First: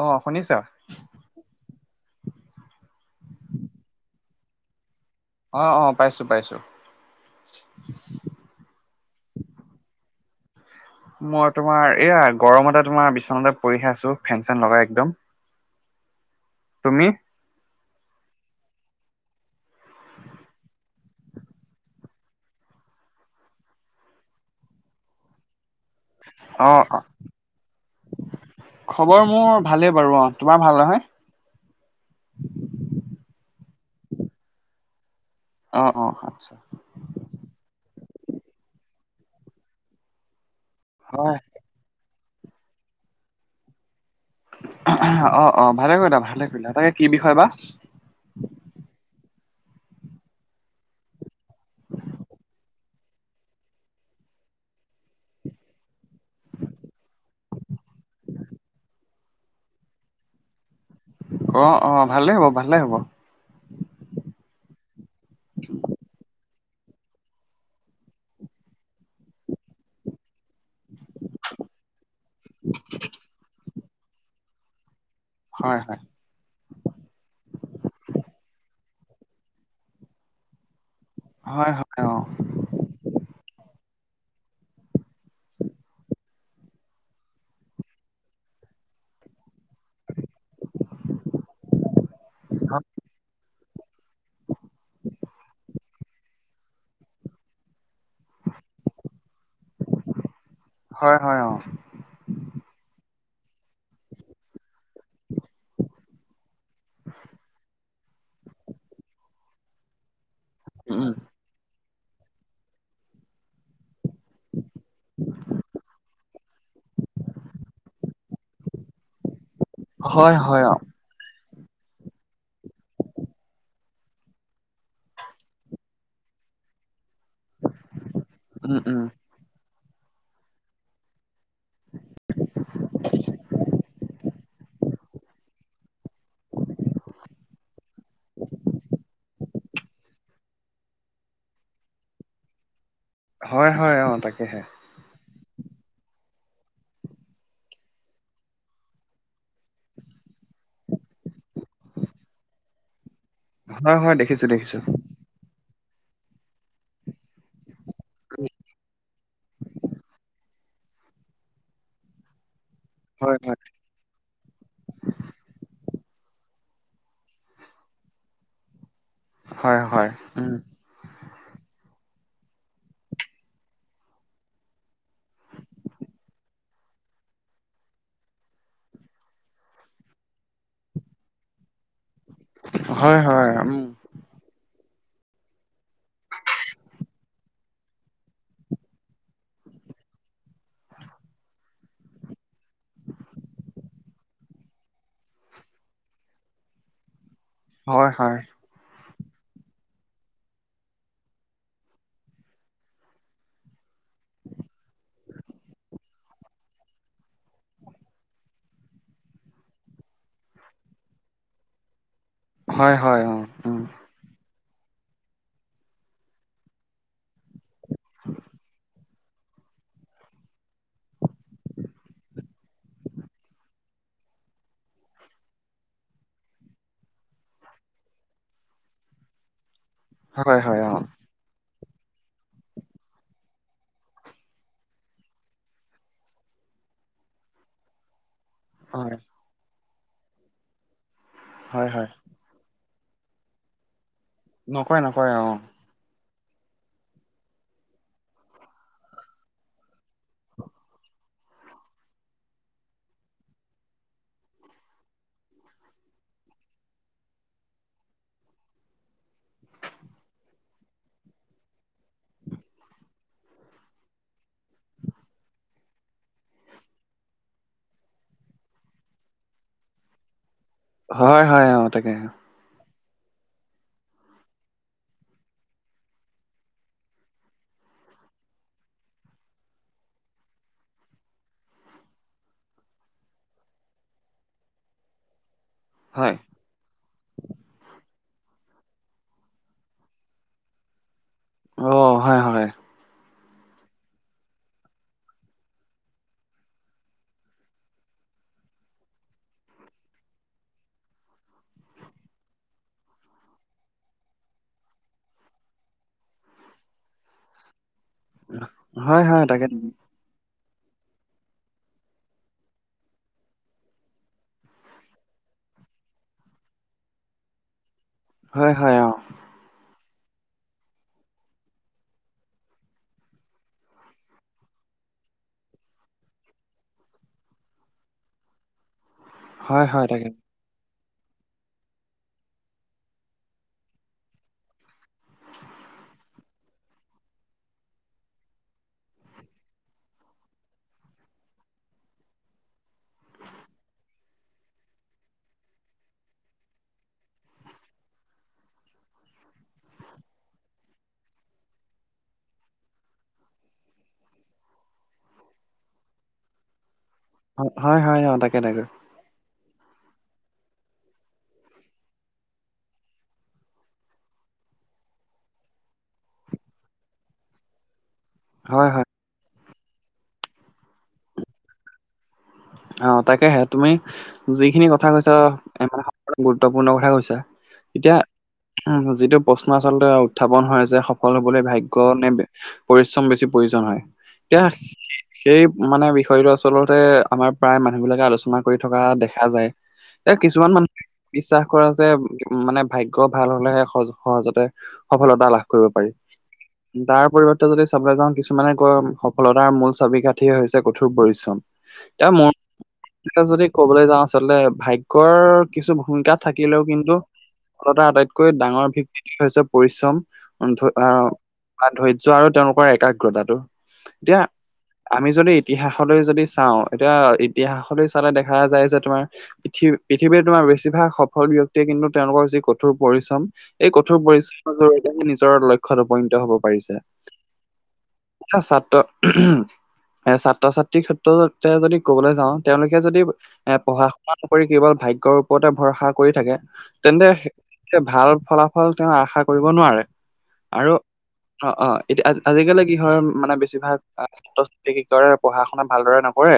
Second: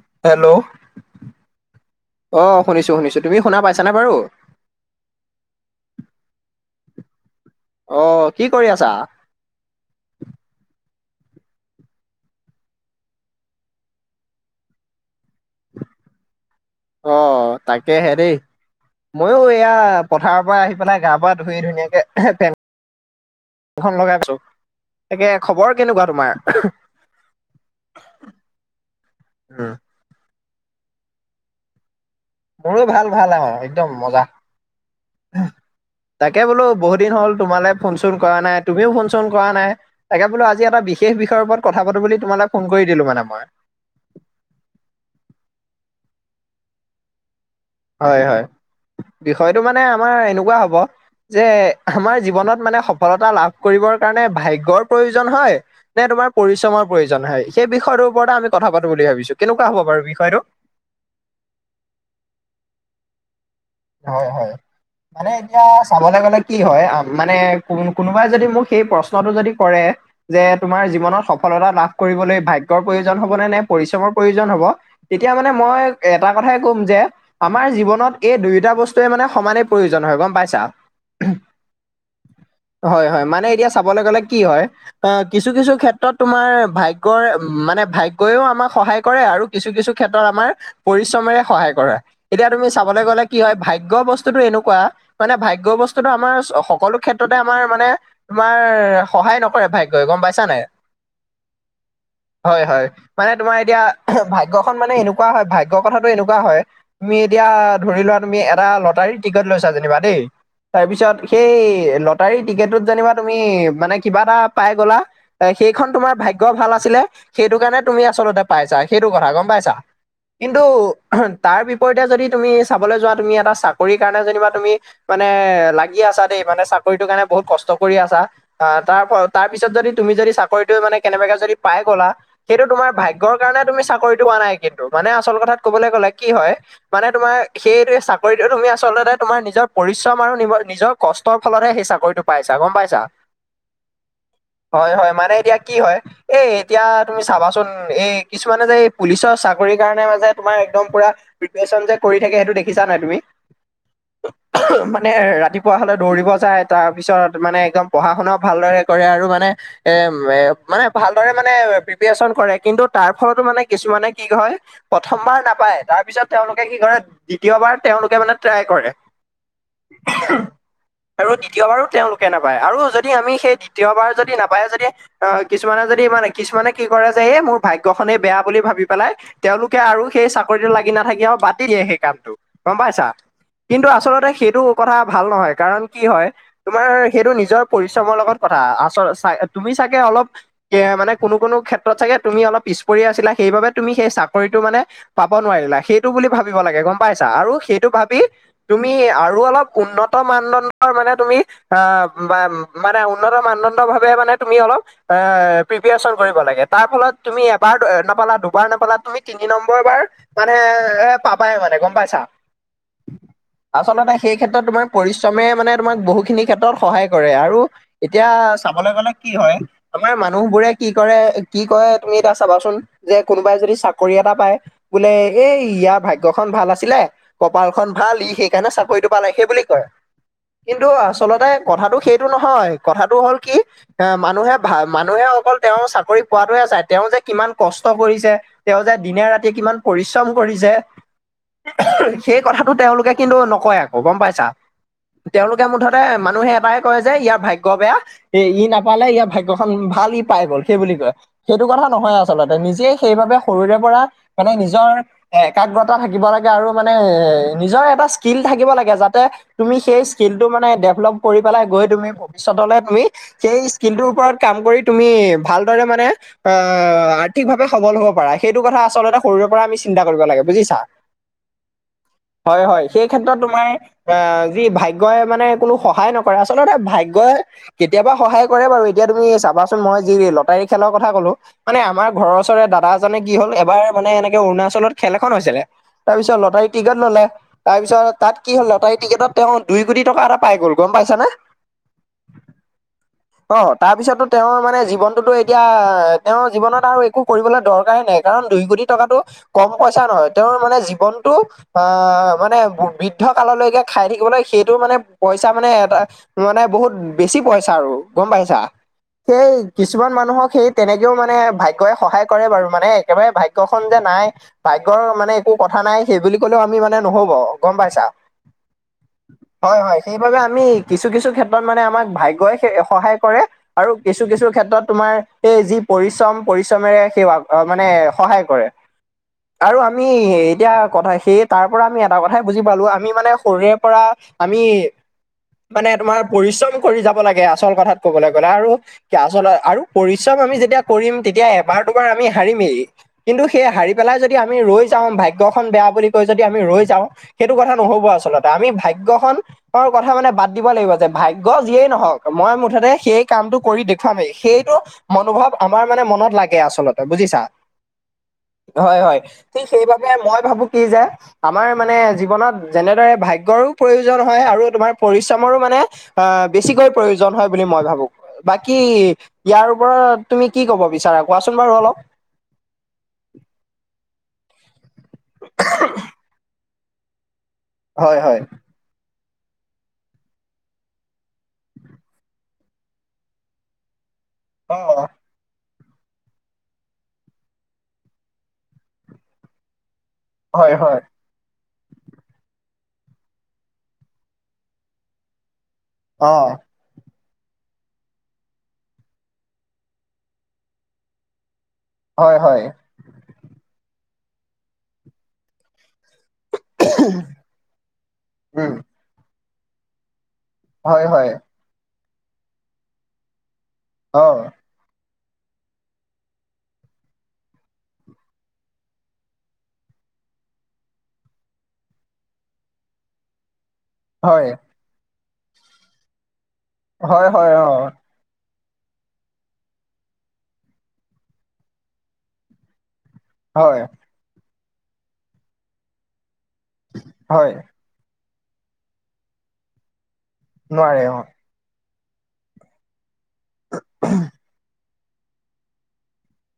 অ hello. শুনিছা অ' শুনিছো শুনিছো, তুমি শুনা পাইছানে বাৰু? অহ- অহ' পাইছো পাইছো। অ' কি কৰি আছা? মই তোমাৰ এইয়া গৰমতে তোমাৰ বিচনাতে পৰিহে আছো ফেন-চেন লগাই একদম। তুমি? তাকেহে দেই। মইয়ো এইয়া পথাৰৰ পৰা আহি পেলাই গা পা ধুই ধুনীয়াকে ফেন - খন লগাই আছো। তাকে খবৰ কেনেকুৱা তোমাৰ? অ অ খবৰ মোৰ ভালেই বাৰু অ' তোমাৰ ভাল নহয়। মোৰো ভাল ভাল আৰু একদম মজা। অ অ তাকে আচ্ছা বোলো বহুত দিন হ'ল তোমালে- ফোন চোন কৰা নাই, তুমিও ফোন চোন কৰা নাই তাকে বোলো আজি এটা বিশেষ হয় বিষয়ৰ ওপৰত- কথা পাতো বুলি তোমালে ফোন কৰি দিলো মানে মই। অহ-অহ' ভালে কৰিলা ভালে কৰিলা, তাকে কি বিষয় বা। হয় হয়, বিষয়টো মানে আমাৰ এনেকুৱা হ'ব- যে আমাৰ জীৱনত মানে সফলতা লাভ কৰিবৰ কাৰণে ভাগ্যয়ৰ প্ৰয়োজন হয়- নে তোমাৰ পৰিশ্ৰমৰ প্ৰয়োজন হয়। সেই বিষয়টোৰ ওপৰত আমি কথা পাতো বুলি ভাবিছো কেনেকুৱা হ'ব বাৰু বিষয়টো। অহ-অহ' ভালেই হ'ব ভালেই হ'ব। হয় হয়, মানে এতিয়া চাবলৈ গ'লে - কি হয় মানে কোনোবাই যদি মোক সেই প্ৰশ্নটো যদি কৰে- যে তোমাৰ জীৱনত সফলতা লাভ কৰিবলৈ ভাগ্যয়ৰ প্ৰয়োজন হ'ব নে, নে পৰিশ্ৰমৰ প্ৰয়োজন হ'ব। তেতিয়া মানে হয় মই হয় এটা কথাই কম যে আমাৰ জীৱনত এই দুই- টা বস্তুয়ে মানে সমানে প্ৰয়োজন হয় গম পাইছা। হয় হয়, অ'। হয় হয়, মানে এতিয়া চাবলৈ গ'লে কি হয়- অ' কিছু কিছু ক্ষেত্ৰত তোমাৰ ভাগ্য মানে ভাগ্যও আমাক সহায় কৰে আৰু কিছু কিছু- ক্ষেত্ৰত আমাৰ পৰিশ্ৰমেৰে সহায় কৰা, এতিয়া তুমি চাবলৈ গলে কি হয় ভাগ্যৰ বস্তু- বস্তুটো এনেকুৱা মানে ভাগ্য বস্তুটো আমাৰ সকলো ক্ষেত্ৰতে আমাৰ মানে- তোমাৰ সহায় নকৰে ভাগ্যয় গম পাইছা নাই। হয় হয়, অ'। হয় হয়, মানে তোমাৰ এতিয়া ভাগ্যখন মানে এনেকুৱা হয় ভাগ্যৰ কথাত- এনেকুৱা হয় তুমি এতিয়া ধৰি লোৱা তুমি এটা লটাৰী টিকট লৈছা যেনিবা দেই- উম তাৰপিছত সেই লটাৰী টিকেটত যেনিবা তুমি মানে কিবা এটা পাই গলা- সেইখন তুমাৰ ভাগ্য ভাল আছিলে সেইটো কাৰণে তুমি আচলতে পাইছা সেইটো কথা গম পাইছা। হয় কিন্তু হয় অ তাৰ বিপৰীতে যদি তুমি চাবলৈ যোৱা- তুমি এটা চাকৰি কাৰণে যেনিবা তুমি মানে লাগি আছা দেই মানে চা- চাকৰিটো কাৰণে বহুত কষ্ট কৰি আছা উম উম তাৰ তাৰ পিছত যদি তুমি যদি চাকৰিটো মানে কেনেবাকে যদি- পাই গ'লা সেইটো তোমাৰ ভাগ্যৰ কাৰণে তুমি চাকৰিটো পোৱা নাই কিন্তু। মানে আচল কথাত কবলৈ গ'লে কি হয় মানে তোমাৰ সেইটো চাকৰিটো তুমি আচলতে তোমাৰ নিজৰ- পৰিশ্ৰম আৰু নিজৰ কষ্টৰ ফলতহে সেই চাকৰিটো পাইছা গম পাইছা। হয় হয়, অঁ' তাকেহে। হয় হয়, মানে এতিয়া কি হয়- এই এতিয়া তুমি চাবাচোন এই কিছুমানে যে এই পুলিচৰ চাকৰি কাৰণে মাজে তোমাৰ একদম পুৰা প্ৰিপেচন যে কৰি থাকে সেইটো দেখিছা নাই তুমি হয় হয় দেখিছো দেখিছো মানে ৰাতি পুৱা হ'লে দৌৰিব যায় তাৰপিছত মানে একদম পঢ়া শুনাও ভালদৰে কৰে আৰু মানে এ মে মানে ভালদৰে মানে প্ৰিপেচন কৰে কিন্তু তাৰ হয় ফলতো হয় মানে কিছুমানে কি হয় প্ৰথমবাৰ নাপায় তাৰ পিছত তেওঁলোকে কি কৰে দ্বিতীয়বাৰ তেওঁলোকে মানে ট্ৰাই কৰে হয় হয় উম আৰু দ্বিতীয়বাৰো তেওঁলোকে নাপায় আৰু যদি আমি সেই দ্বিতীয়বাৰ যদি নাপায় যদি অ কিছুমানে যদি মানে কিছুমানে কি কৰে যে এই মোৰ ভাগ্যখনেই বেয়া বুলি ভাবি পেলাই তেওঁলোকে আৰু সেই চাকৰিটো লাগি নাথাকি আও আৰু বাদ দি দিয়ে সেই কামটো গম পাইছা হয় হয় উম কিন্তু আচলতে সেইটো কথা ভাল নহয় কাৰণ কি হয় তোমাৰ সেইটো নিজৰ পৰিশ্ৰমৰ লগত কথা আচল তুমি চাগে অলপ কে মানে কোনো কোনো ক্ষেত্ৰত চাগে তুমি অলপ পিছ পৰি আছিলা সেইবাবে তুমি সেই চাকৰিটো মানে পাব নোৱাৰিলা সেইটো বুলি ভাবিব লাগে গম পাইছা আৰু সেইটো হয় ভাবি হয় তুমি আৰু অলপ উন্নত মানদণ্ডৰ মানে তুমি আহ বা মানে উন্নত মানদণ্ড ভাৱে মানে তুমি অলপ এ প্ৰিপেয়চন কৰিব লাগে তাৰ ফলত তুমি এবাৰ নাপালা দুবাৰ নপালা তুমি তিনি নম্বৰবাৰ মানে এ পাবাই মানে গম পাইছা হয় হয় অ উ আচলতে সেই ক্ষেত্ৰত তোমাৰ পৰিশ্ৰমে মানে তোমাক বহুখিনি ক্ষেত্ৰত সহায় কৰে আৰু এতিয়া চাবলৈ গলে কি হয় আমাৰ মানুহবোৰে কি কৰে কি কয় তুমি এতিয়া চাবাচোন যে কোনোবাই যদি চাকৰি এটা পায় বোলে এই ইয়াৰ ভাগ্যখন ভাল আ ছিলে কপালখন ভাল ই সেইকাৰণে চাকৰিটো পালে সেই বুলি কয় হয় হয় কিন্তু অ আ চলতে কথাটো সেইটো নহয় কথাটো হ'ল কি এ মানুহে ভা মানুহে অকল তেওঁ চাকৰি পোৱাটোহে যায় তেওঁ যে কিমান কষ্ট কৰিছে তেওঁ যে হয় দিনে ৰাতিয়ে কিমান পৰিশ্ৰম কৰিছে হয় হয় সেই কথাটো তেওঁলোকে কিন্তু নকয় আকৌ গম পাইছা নকয় নকয় অ তেওঁলোকে মুঠ তে মানুহে এটাই কয় যে ইয়াৰ ভাগ্য বেয়া এ ই নাপালে ইয়াৰ ভাগ্যখন ভাল ই পাই গল সেই বুলি কয় সেইটো কথা নহয় আচলতে নিজে সেইবাবে সৰুৰে পৰা মানে নিজৰ এ একাগ্ৰতা থাকিব লা গে আৰু মানে এ নিজৰ এটা স্কিল থাকিব লাগে যাতে তুমি সেই স্কিলটো মানে ডেভলপ কৰি পেলাই গৈ তুমি ভৱিষ্যতলে তুমি সেই স্কিমটোৰ ওপৰত কাম কৰি তুমি ভালদৰে মানে আহ আৰ্থিকভাৱে সবল হব পাৰে সেইটো কথা আচলতে সৰুৰে পৰা আমি চিন্তা কৰিব লাগে বুজিছা হয় হয় অহ তাকে অহ হয় হয় সেই ক্ষেত্ৰত তোমাৰ অহ যি ভাগ্যই মানে কোনো সহায় নকৰে আচলতে ভাগ্যই কেতিয়াবা সহায় কৰে বাৰু এতিয়া তুমি চাবাচোন মই যি লটাৰী খেলৰ কথা কলো মানে আমাৰ ঘৰৰ ওচৰৰে দাদাজনে কি হ'ল এবাৰ মানে এনেকে অৰুণাচলত খেল এখন হৈছিলে হয় তাৰপিছত লটাৰী টিকেট ল'লে তাৰপিছত তাত কি হ'ল লটাৰী টিকেটত তেওঁ দুই কোটি টকা এটা পাই গ'ল গম পাইছানে অ হয় হয় [unintelligible] অ তাৰ পিছতো তেওঁৰ মানে জীৱনটোতো এতিয়া তেওঁৰ জীৱনত আৰু একো কৰিবলৈ দৰকাৰে নাই কাৰণ দুই কোটি টকাটো কম পইচা নহয় তেওঁৰ মানে জীৱনটো আহ মানে বৃদ্ধ কাললৈকে খাই থাকিবলৈ সেইটো মানে পইচা মানে এটা মানে বহুত বেছি পইচা আৰু গম পাইছা হয় হয় সেই তাকে কিছুমান মানুহক সেই তেনেকেও মানে ভাগ্যই‌ সহায় কৰে বাৰু মানে একেবাৰে ভাগ্য খন যে নাই ভাগ্যৰ মানে একো কথা নাই সেই বুলি কলেও আমি মানে নহব গম পাইছা। হয় হয় অ হয় হয় সেইবাবে আমি কিছু কিছু ক্ষেত্ৰত মানে আমাক ভাগ্যই সহায় কৰে। আৰু কিছু কিছু ক্ষেত্ৰত তোমাৰ এই যি পৰিশ্ৰম পৰিশ্ৰমেৰে সেইয়া মানে সহায় কৰে। আৰু হয় হয় আমি তাকে এতিয়া কথা সেই তাৰ পৰা আমি এটা কথাই বুজি পালো আমি মানে সৰুৰে পৰা আমি মানে তোমাৰ পৰিশ্ৰম কৰি যাব লাগে আচল কথাত কবলৈ গ'লে আৰু আচল আৰু পৰিশ্ৰম আমি যেতিয়া কৰিম তেতিয়া এবাৰ দুবাৰ আমি হাৰিমেই কিন্তু সেই হাৰি পেলাই যদি আমি ৰৈ যাওঁ ভাগ্যখন বেয়া বুলি কৈ যদি আমি ৰৈ যাওঁ - সেইটো কথা নহব আচলতে আমি ভাগ্যখন তেওঁ কথা মানে বাদ দিব লাগিব যে ভাগ্য যিয়েই নহওক মই মুঠতে সেই কামটো কৰি দেখুৱামেই সেইটো মনোভাৱ আমাৰ মানে মনত লাগে আচলতে বুজিছা হয় হয় অ তাকে তাকে - হয় হয় ঠিক সেইবাবে মই ভাবো কি যে আমাৰ মানে জীৱনত যেনেদৰে ভাগ্যৰো প্ৰয়োজন হয় আৰু তোমাৰ পৰিশ্ৰমৰো মানে অ বেছিকৈ প্ৰয়োজন হয় বুলি মই ভাবোঁ। বাকী হয় হয় ইয়াৰ ওপৰত তুমি কি কব বিচাৰা কোৱাচোন বাৰু অলপ? অ তাকেহে তুমি যিখিনি কথা কৈছা - গুৰুত্বপূৰ্ণ কথা কৈছা এতিয়া হয় হয় উ যিটো প্ৰশ্ন আচলতে উত্থাপন হয় যে সফল হবলে ভাগ্য নে পৰিশ্ৰম বেছি প্ৰয়োজন হয় এতিয়া অ সেই মানে বিষয়টো আচলতে আমাৰ প্ৰায় মানুহ বিলাকে আলোচনা কৰি থকা দেখা যায় এ কিছুমান হয় হয় মানুহে বিশ্বাস কৰা যে মানে ভাগ্য ভাল হলেহে সহজ সহজতে সফলতা লাভ কৰিব অ পাৰি তাৰ পৰিবৰ্তে যদি চাবলৈ যাওঁ কিছুমানে কৈ সফলতাৰ মূল ছবি কাঠিয়ে হৈছে কঠোৰ পৰিশ্ৰম। এতিয়া হয় মই হয় যদি ক'বলৈ যাওঁ আচলতে ভাগ্যৰ কিছু ভূমিকাত থাকিলেও কিন্তু ফলত আটাইতকৈ উম ডাঙৰ ভিত্তি হৈছে পৰিশ্ৰম হয় হয় আহ ধৈৰ্য্য আৰু তেওঁলোকৰ একাগ্ৰতাটো অ এতিয়া - আমি যদি ইতিহাসলৈ যদি চাওঁ এতিয়া ইতিহাসলৈ চালে দেখা যায় যে তোমাৰ পৃথিৱী পৃথিৱীৰ তোমাৰ বেছিভাগ সফল ব্যক্তিয়ে কিন্তু তেওঁলোকৰ যি কঠোৰ পৰিশ্ৰম এই কঠোৰ হয় পৰিশ্ৰমৰ জৰিয়তে নিজৰ লক্ষ্যত উপনীত হব পাৰিছে। হয় হয় অ ছাত্ৰ এ ছাত্ৰ ছাত্ৰীৰ ক্ষেত্ৰত যদি ক'বলৈ যাওঁ তেওঁলোকে যদি এ হয় পঢ়া শ কৰি কেৱল ভাগ্যৰ ওপতে ভৰসা কৰি থাকে তেন্তে হয় ভাল ফলাফল তেওঁ আশা কৰিব নোৱাৰে আৰু নোৱাৰে অ অ অ এতিয়া আজিকালি কিহয় মানে বেছিভাগ ছাত্ৰ ছাত্ৰী কি কৰেৰে পঢ়া শুনা ভালদৰে নকৰে। কৰে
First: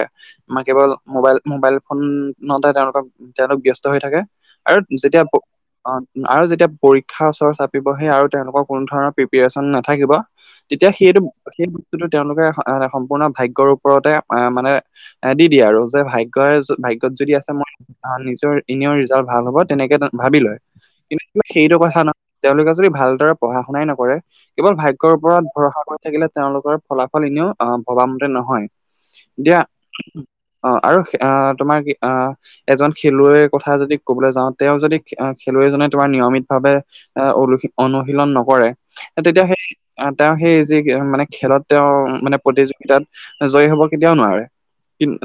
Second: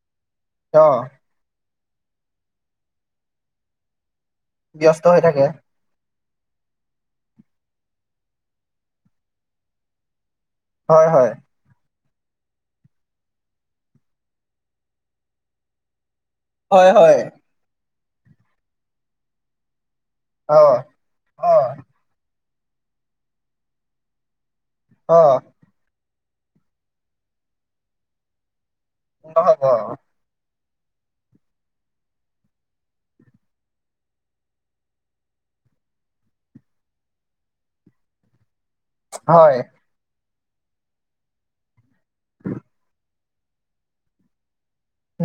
ম অ কেৱল মোবাইল মোবাইল ফোনতে তেওঁলোকক তেওঁলোক ব্যস্ত হৈ থাকে। আৰু ব্যস্ত হৈ যেতিয়া থাকে অ আৰু যেতিয়া পৰীক্ষাৰ ওচৰ চাপিবহে আৰু তেওঁলোকৰ কোনো ধৰণৰ প্ৰিপচন নাথাকিব তেতিয়া হয় সেইটো হয় সেই বস্তুটো তেওঁলোকে সম্পূৰ্ণ ভাগ্যৰ ওপৰতে মান মানে এ দি দিয়ে আৰু যে ভাগ্যয়ই হয় হয় ভাগ্যত যদি আছে মই অ নিজৰ এনে ৰিজাল্ট ভাল হ'ব তেনেকে ভাবি লয় অ কিন্তু, অ সেইটো কথা নহয় তেওঁলোকে যদি ভালদৰে পঢ়া শুনাই নকৰে কেৱল ভাগ্যয়ৰ অ ওপৰত ভৰসা কৰি থাকিলে তেওঁলোকৰ ফলাফল এনেও অ ভবামতে নহয়। দিয়া নহব অঁ আৰু আহ তোমাৰ কি আহ এজন খেলুৱৈৰ কথা যদি কবলৈ যাওঁ তেওঁ যদি খেলুৱৈজনে তোমাৰ নিয়মিত ভাবে এ অনু অনুশীলন নকৰে তেতিয়া হয় সেই আহ তেওঁ সেই যি মানে খেলত তেওঁ মানে প্ৰতিযোগিতাত জয়ী হব কেতিয়াও নোৱাৰে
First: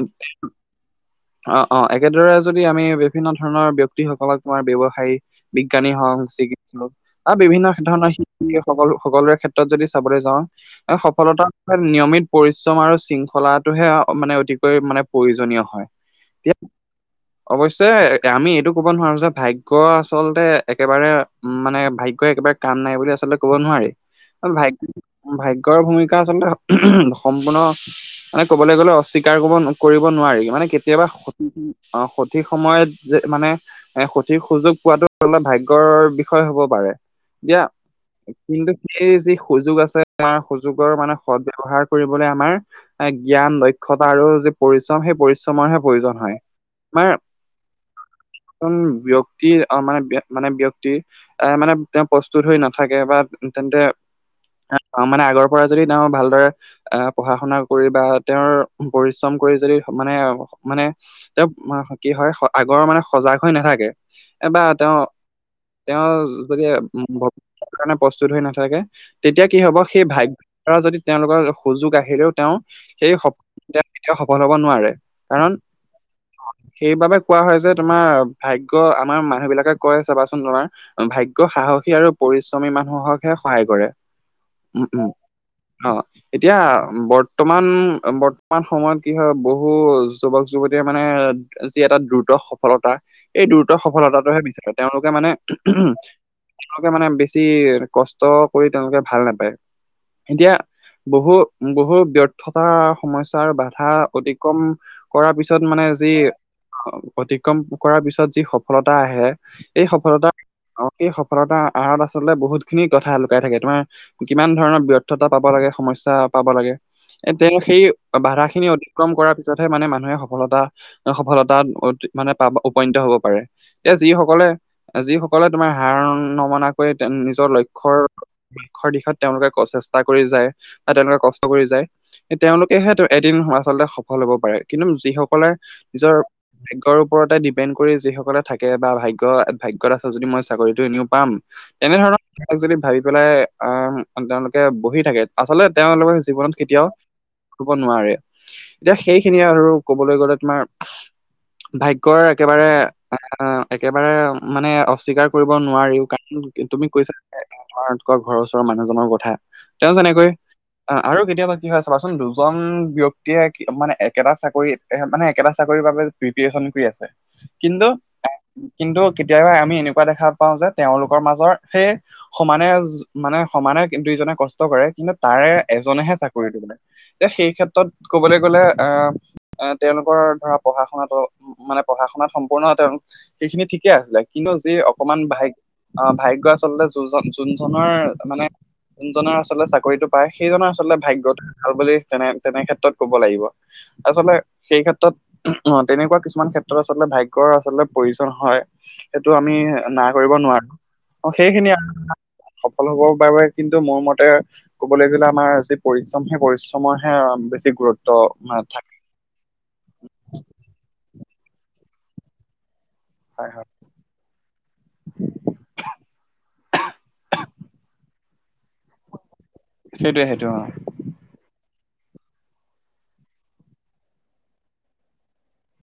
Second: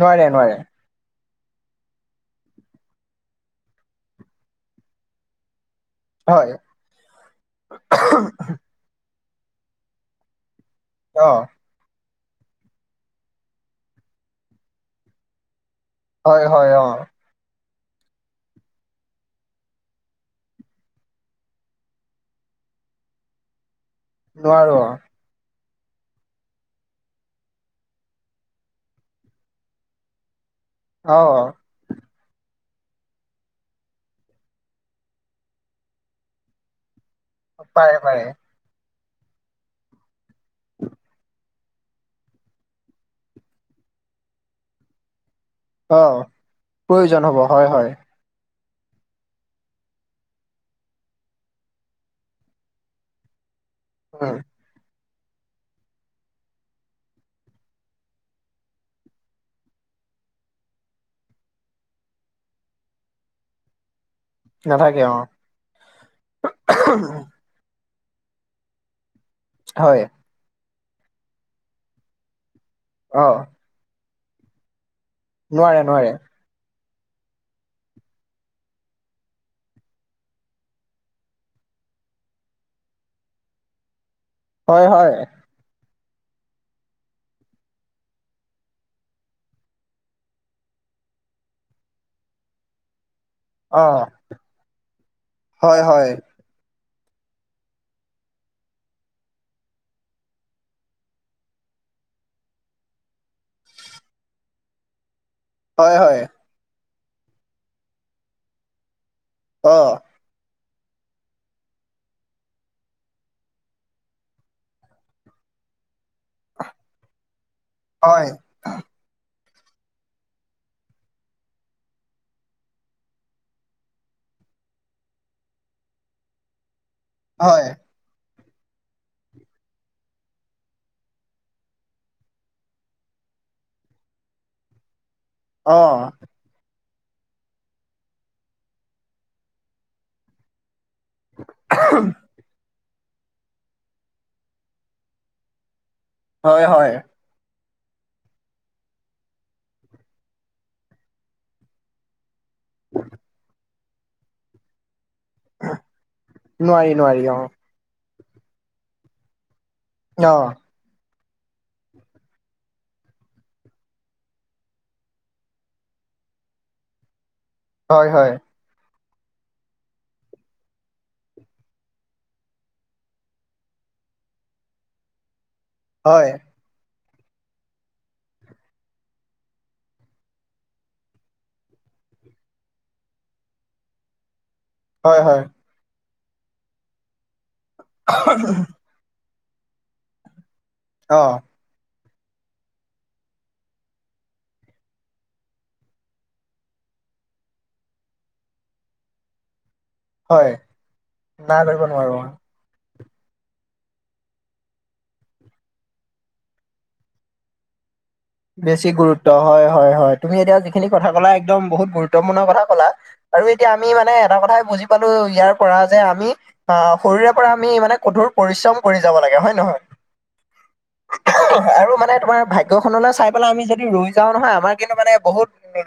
নোৱাৰে নোৱাৰে অঁ অঁ একেদৰে যদি আমি বিভিন্ন ধৰণৰ ব্যয়ক্তিসকলক তোমাৰ ব্যয়ৱসায়ী বিজ্ঞানী হওক হয় চিকৎস হওক আৰু বিভিন্ন ধৰণৰ শিক্ষক সকল সকলোৰে ক্ষেত্ৰত যদি চাবলৈ যাওঁ অ সফলতাৰ নিয়মিত পৰিশ্ৰম আৰু শৃংখলাত টোহে আও মানে অতিকৈ মানে প্ৰয়োজনীয় হয়। হয় এতিয়া হয় অঁ। অৱশ্যে আমি এইটো কব নোৱাৰো যে ভাগ্য আচলতে একেবাৰে উম মানে ভাগ্যই একেবাৰে কাম নাই বুলি আচলতে ক'ব নোৱাৰি। নোৱাৰো ভাগ্য ভাগ্যৰ ভূমিকা আচলতে সম্পূৰ্ণ মানে ক'বলৈ গ'লে অস্বীকাৰ কৰিব নোৱাৰি মানে কেতিয়াবা অ অঁ সঠিক সময়ত যে মানে এ সঠিক সুযোগ পোৱাতো অলপ ভাগ্যৰ বিষয় হ'ব পাৰে। দিয়া অ পাৰে পাৰে কিন্তু সেই যি সুযোগ আছে তাৰ সুযোগৰ মানে সদ ব্যৱহাৰ কৰিবলৈ আমাৰ এ জ্ঞান দক্ষতা আৰু যি পৰিশ্ৰম সেই পৰি শ্ৰমৰহে অ প্ৰয়োজন হয় প্ৰয়োজন হব হয় হয় এজন ব্যয়ক্তিৰ অ মানে মানে ব্যয়ক্তিৰ এ মানে তেওঁ প্ৰস্তুত হৈ নাথাকে বা তেন্তে হয় তাত মানে আগৰ পৰা যদি তেওঁ ভাল দৰে আহ পঢ়া শুনা কৰি বা তেওঁৰ পৰিশ্ৰম কৰি যদি মানে মানে তেওঁ কি হয় আগৰ মানে সজাগ হৈ নাথাকে। এ বা তেওঁ, নাথাকে অ তেওঁ যদি প্ৰস্তুত হৈ নাথাকে, তেতিয়া কি হব হয় সেই ভাগ্য যদি তেওঁলোকৰ সুযোগ আহিলেও তেওঁ সেই স অ তেও কেতিয়াও সফল হব নোৱাৰে। কাৰণ নোৱাৰে নোৱাৰে। সেইবাবে কোৱা হয় যে, তোমাৰ ভাগ্য আমাৰ মানুহ বিলাকে কয় চাবাচোন তোমাৰ ভাগ্য সাহসী আৰু পৰিশ্ৰমী মানুহকহে সহায় কৰে। উম হয় উম হয় অ' অ' এতিয়া বৰ্তমান বৰ্তমান সময়ত কি হয় বহু যুৱক যুৱতীয়ে মানে যি এটা দ্ৰুত সফলতা এই দ্ৰুত অ সফলতাটোহে বিচাৰে তেওঁলোকে মানে হয় হয় তেওঁলোকে মানে বেছি কষ্ট কৰি তেওঁলোকে ভাল নাপায়। এতিয়া বহু বহু ব্যৰ্থ সমস্যাৰ বাধা অতিক্ৰম কৰাৰ পিছত মানে হয় যি হয় অতিক্ৰম কৰাৰ পিছত যি সফলতা আহে অ এই সফলতা অতি সফলতা আঁৰত আচলতে বহুত খিনি কথা লুকাই থাকে তোমাৰ কিমান ধৰণৰ ব্যৰ্থতা পাব লাগে সমস্যা পাব লাগে। তেওঁ সেই হয় বাধা খিনি অতিক্ৰম কৰাৰ পিছতহে মানে মানুহে সফলতা সফলতা মানে পাব উপনীত হ'ব পাৰে। এতিয়া যিসকলে যিসকলে তোমাৰ হাৰ নমনা কৰি নিজৰ হয় লক্ষ্যৰ লক্ষ্যৰ দিশত তেওঁলোকে চেষ্টা কৰি যায়, বা তেওঁলোকে কষ্ট কৰি যায়। তেওঁলোকেহে এদিন আচলতে সফল হব পাৰে। কিন্তু যিসকলে অ নিজৰ ভাগ্যৰ ওপৰতে ডিপেণ্ড কৰি যি সকলে থাকে বা ভাগ্য ভাগ্যত আছে, যদি মই চাকৰিটো এনেও পাম, তেনেধৰণৰ যদি ভাবি পেলাই আঁহ তেওঁলোকে বহি থাকে, আচলতে তেওঁলোকৰ জীৱনত হয় কেতিয়াও হয় কৰিব নোৱাৰে। এতিয়া সেইখিনিয়ে আৰু কবলৈ গলে তোমাৰ ভা গ্য একেবাৰে এ একেবাৰে মানে অস্বীকাৰ কৰিব নোৱাৰিও কাৰণ তুমি নোৱাৰি কৈছা নোৱাৰি অ তোমাৰলোকৰ ঘৰৰ ওচৰৰ মানুহজনৰ কথা। তেওঁ যেনেকৈ অ আঁহ আৰু কেতিয়াবা কি হয় চাবাচোন, দুজন ব্যক্তিয়ে মানে একেটা চাকৰি এ মানে একেটা চাকৰিৰ বাবে প্ৰীপ্ৰেচন কৰি আছে। কিন্তু হয় হয় কিন্তু কেতিয়াবা আমি এনেকুৱা দেখা পাওঁ যে, তেওঁলোকৰ মাজৰ সেই সমানে মানে সমানে দুইজনে কষ্ট কৰে, কিন্তু তাৰে এজনেহে হয় চাক ৰি কৰিবলে, সেই ক্ষেত্ৰত ক'বলৈ গ'লে আঁ এ তেওঁলোকৰ ধৰা পঢ়া শুনাটো মানে পঢ়া শুনাত সম্পূৰ্ণ তেওঁ সেইখিনি ঠিকে আছিলে, কিন্তু যি অকমান হয় হয় ভাগ, অঁ ভাগ্যই আচলতে যোনজন যোনজনৰ মানে যোনজনৰ আচলতে চাকৰিতটো পায়, সেইজনৰ আচলতে অ ভাগ্যটো ভাল বুলি তেনে তেনে ক্ষেত্ৰত কব লাগিব। আচলতে সেই ক্ষেত্ৰত। অঁ, তেনেকুৱা কিছুমান ক্ষেত্ৰত আচলতে ভাগ্যৰ আচলতে প্ৰয়োজন হয়। সেইটো আমি ন নাই কৰিব হয় নোৱাৰো, অ না সেইখিনি কৰিব আৰু নোৱাৰো সফল হব বাবে কিন্তু মোৰ মতে ক'বলৈ গ'লে আমাৰ যি পৰিশ্ৰম হে পৰিশ্ৰমৰ হে বেছি গুৰুত্ব। আহ, বেছি থাকে গুৰুত্ব হয় হয় হয়, তুমি এতিয়া যিখিনি কথা কলা একদম বহুত গুৰুত্বপূৰ্ণ কথা কলা। হয় আৰু হয় এতিয়া আমি মানে এটা কথাই বুজি পালো, ইয়াৰ পৰা যে আমি অঁ, শৰীৰে পৰা আমি মানে কঠোৰ পৰিশ্ৰম কৰি যাব লাগে হয় নহয়? সেইটোৱে সেইটোৱে অঁ আৰু মানে তোমাৰ ভাগ্য খলৈ চাই পেলাই আমি যদি ৰৈ যাওঁ নহয়, আমাৰ কিন্তু মানে বহুত